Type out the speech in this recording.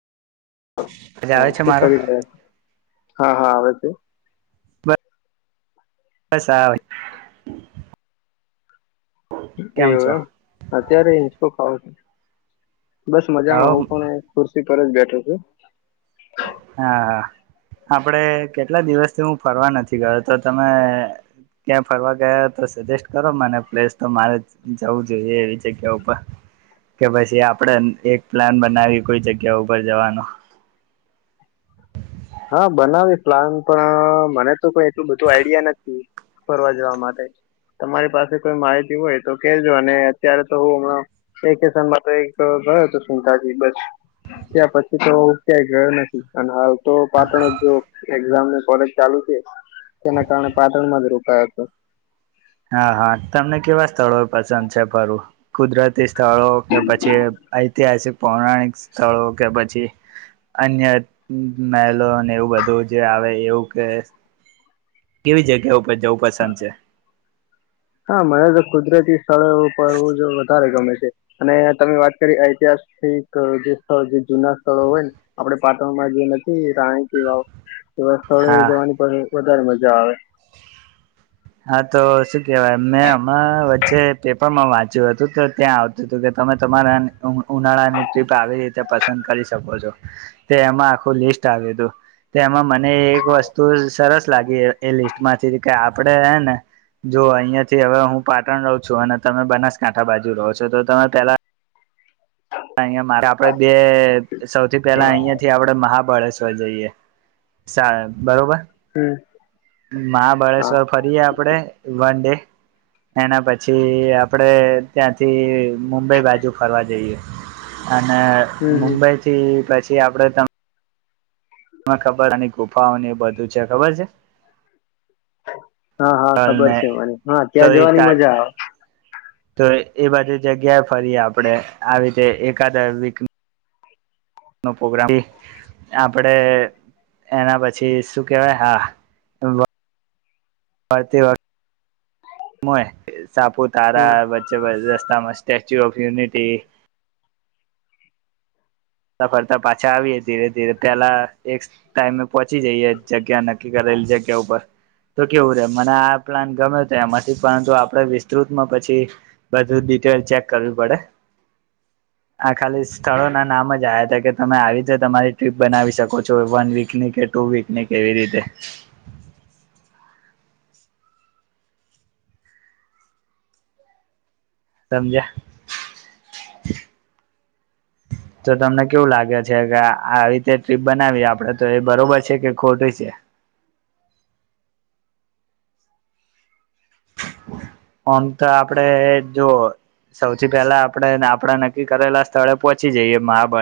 અવાજ હા આવે છે શું મારો કરી લ હા હા આવે છે બસ આ એવ છો એમ અત્યારે ઇંચકો ખાવો છે બસ મજામાં હું હવ પણ એ ખુરશી ઉપર જ બેઠો છુ હા હા આપડે કેટલા દિવસથી હું ફરવા નથી ગયો તો તમે ક્યાં ફરવા ગયા તો સજેસ્ટ કરો મને પ્લેસ તો મારે જવું જોઈએ એવી જગ્યા ઉપર કે પછી આપણેે એક પ્લાન બનાવી કોઈ જગ્યા ઉપર જવાનું હા બનાવીએ પ્લાન પણ મને તો કોઈ એટલું બધું આઈડિયા નથી ફરવા જવા માટે તમારી પાસે કોઈ માહિતી હોય તો કેજો અને અત્યારે તો હું હ વેકેશનમાં તો એક ગયો તો [unintelligible] થી બસ ત પછી તો ક્યાંય ગયો નથી અને હ તો પાટણ જો એક્ઝામ ને કોલેજ ચાલુ છે તેના કારણે પાટણમાં જ રોકાયો તો હા હા તમને કેવા સ્થળો પસંદ છે ફરું કુદરતી સ્થળો કે પછી ઐતિહાસિક પૌરાણિક સ્થળો કે પછી અન્ય મહેલો ને એવું બધું જે આવે એવું કે કેવી જગ્યાઓ જવું પસંદ છે હા મળે તો કુદરતી સ્થળેઓ એવ ફરવુ જવુ વધારે ગમે છ છે અને તમે વાત કરી ઐતિહાસિક જે સ્થળ જૂના સ્થળો હોય ને આપડે પાટણમાં જે નથી રાણી કી વાવ એવા સ્થળોએ હા જવાની પરે વધારે મજા આવે હા તો શું કહેવાય મેં અમણા વચ્ચે પેપરમાં વાંચ્યું હતું તો ત્યાં આવતું તુ કે તમે તમારા ઉનાળાની ટ્રીપ આવી રીતે પસંદ કરી શકો છો તે એમાં આખું લિસ્ટ આવ્યું તુ તે એમાં મને એક વસ્તુ સરસ લાગી એ લિસ્ટમાંથી કે આપ આપડે હેને જો અઈયાં થી હવે હું પાટણ રઉ છું અને તમે બનાસકાંઠા બાજુ રો છો તો તમે પેલા અઈયાં મારે આપડે બે સૌથી પેલા હા અઈયાંથી આપડે મહાબળેશ્વર જઈએ સા બરોબર હમ્મ. મહાબળેશ્વર ફરી આપ પડે વન ડે એના પછી આપડે ત્યાંથી મુંબઈ બાજુ ફરવા જઈએ અને હમ હમ. મુુંબઈથી પ જે આપડે ત તને ખબર અહીં ગુફાઓની બધું છે ખબર છે. હા હા ખબર ને છે મને. હા તો ત્યાં એ જવાની મજા આવે. તો એ બધી જગ્યાએ ફરીએ આપડે આવી જે‌ એકાદ વીક નો પ્રગ્રામ આપડે એના પછી શું કેહેવાય વળતી વખતે હોય હમ સાપુતારા વચ્ચે રસ્તામાં સ્ટેચ્યુ ઓફ યુનિટી ફરતા ફરતા પાછા આવીએ ધીરે ધીરે પેલા એક ટાઈમે પહોંચી જઈએ જગ્યા નક્કી કરેલી જગ્યા ઉપર તો કેવું રે મને આ પ્લાન ગમ્યો તો એમાંથી પરંતુ આપડે વિસ્તૃતમાં પછી બધું ડિટેલ ચેક કરવી પડે આ ખાલી સ્થળો ના નામ જ હતા કે તમે આવી જ તમારી ટ્રીપ બનાવી શકો છો વન વીકની કે ટુ વીકની એવી રીતે સમજયા તો તમને કેવું લાગે છે કે આ આવી રીતે ટ્રીપ બનાવીએ આપડે તો એ બરોબર છે કે ખોટી છે. આમ તો આપડે જો સૌથી પેલા આપણેે આપડા નક્કી કરેલા સ્થળે પોહોંચી જઈએ મહાબ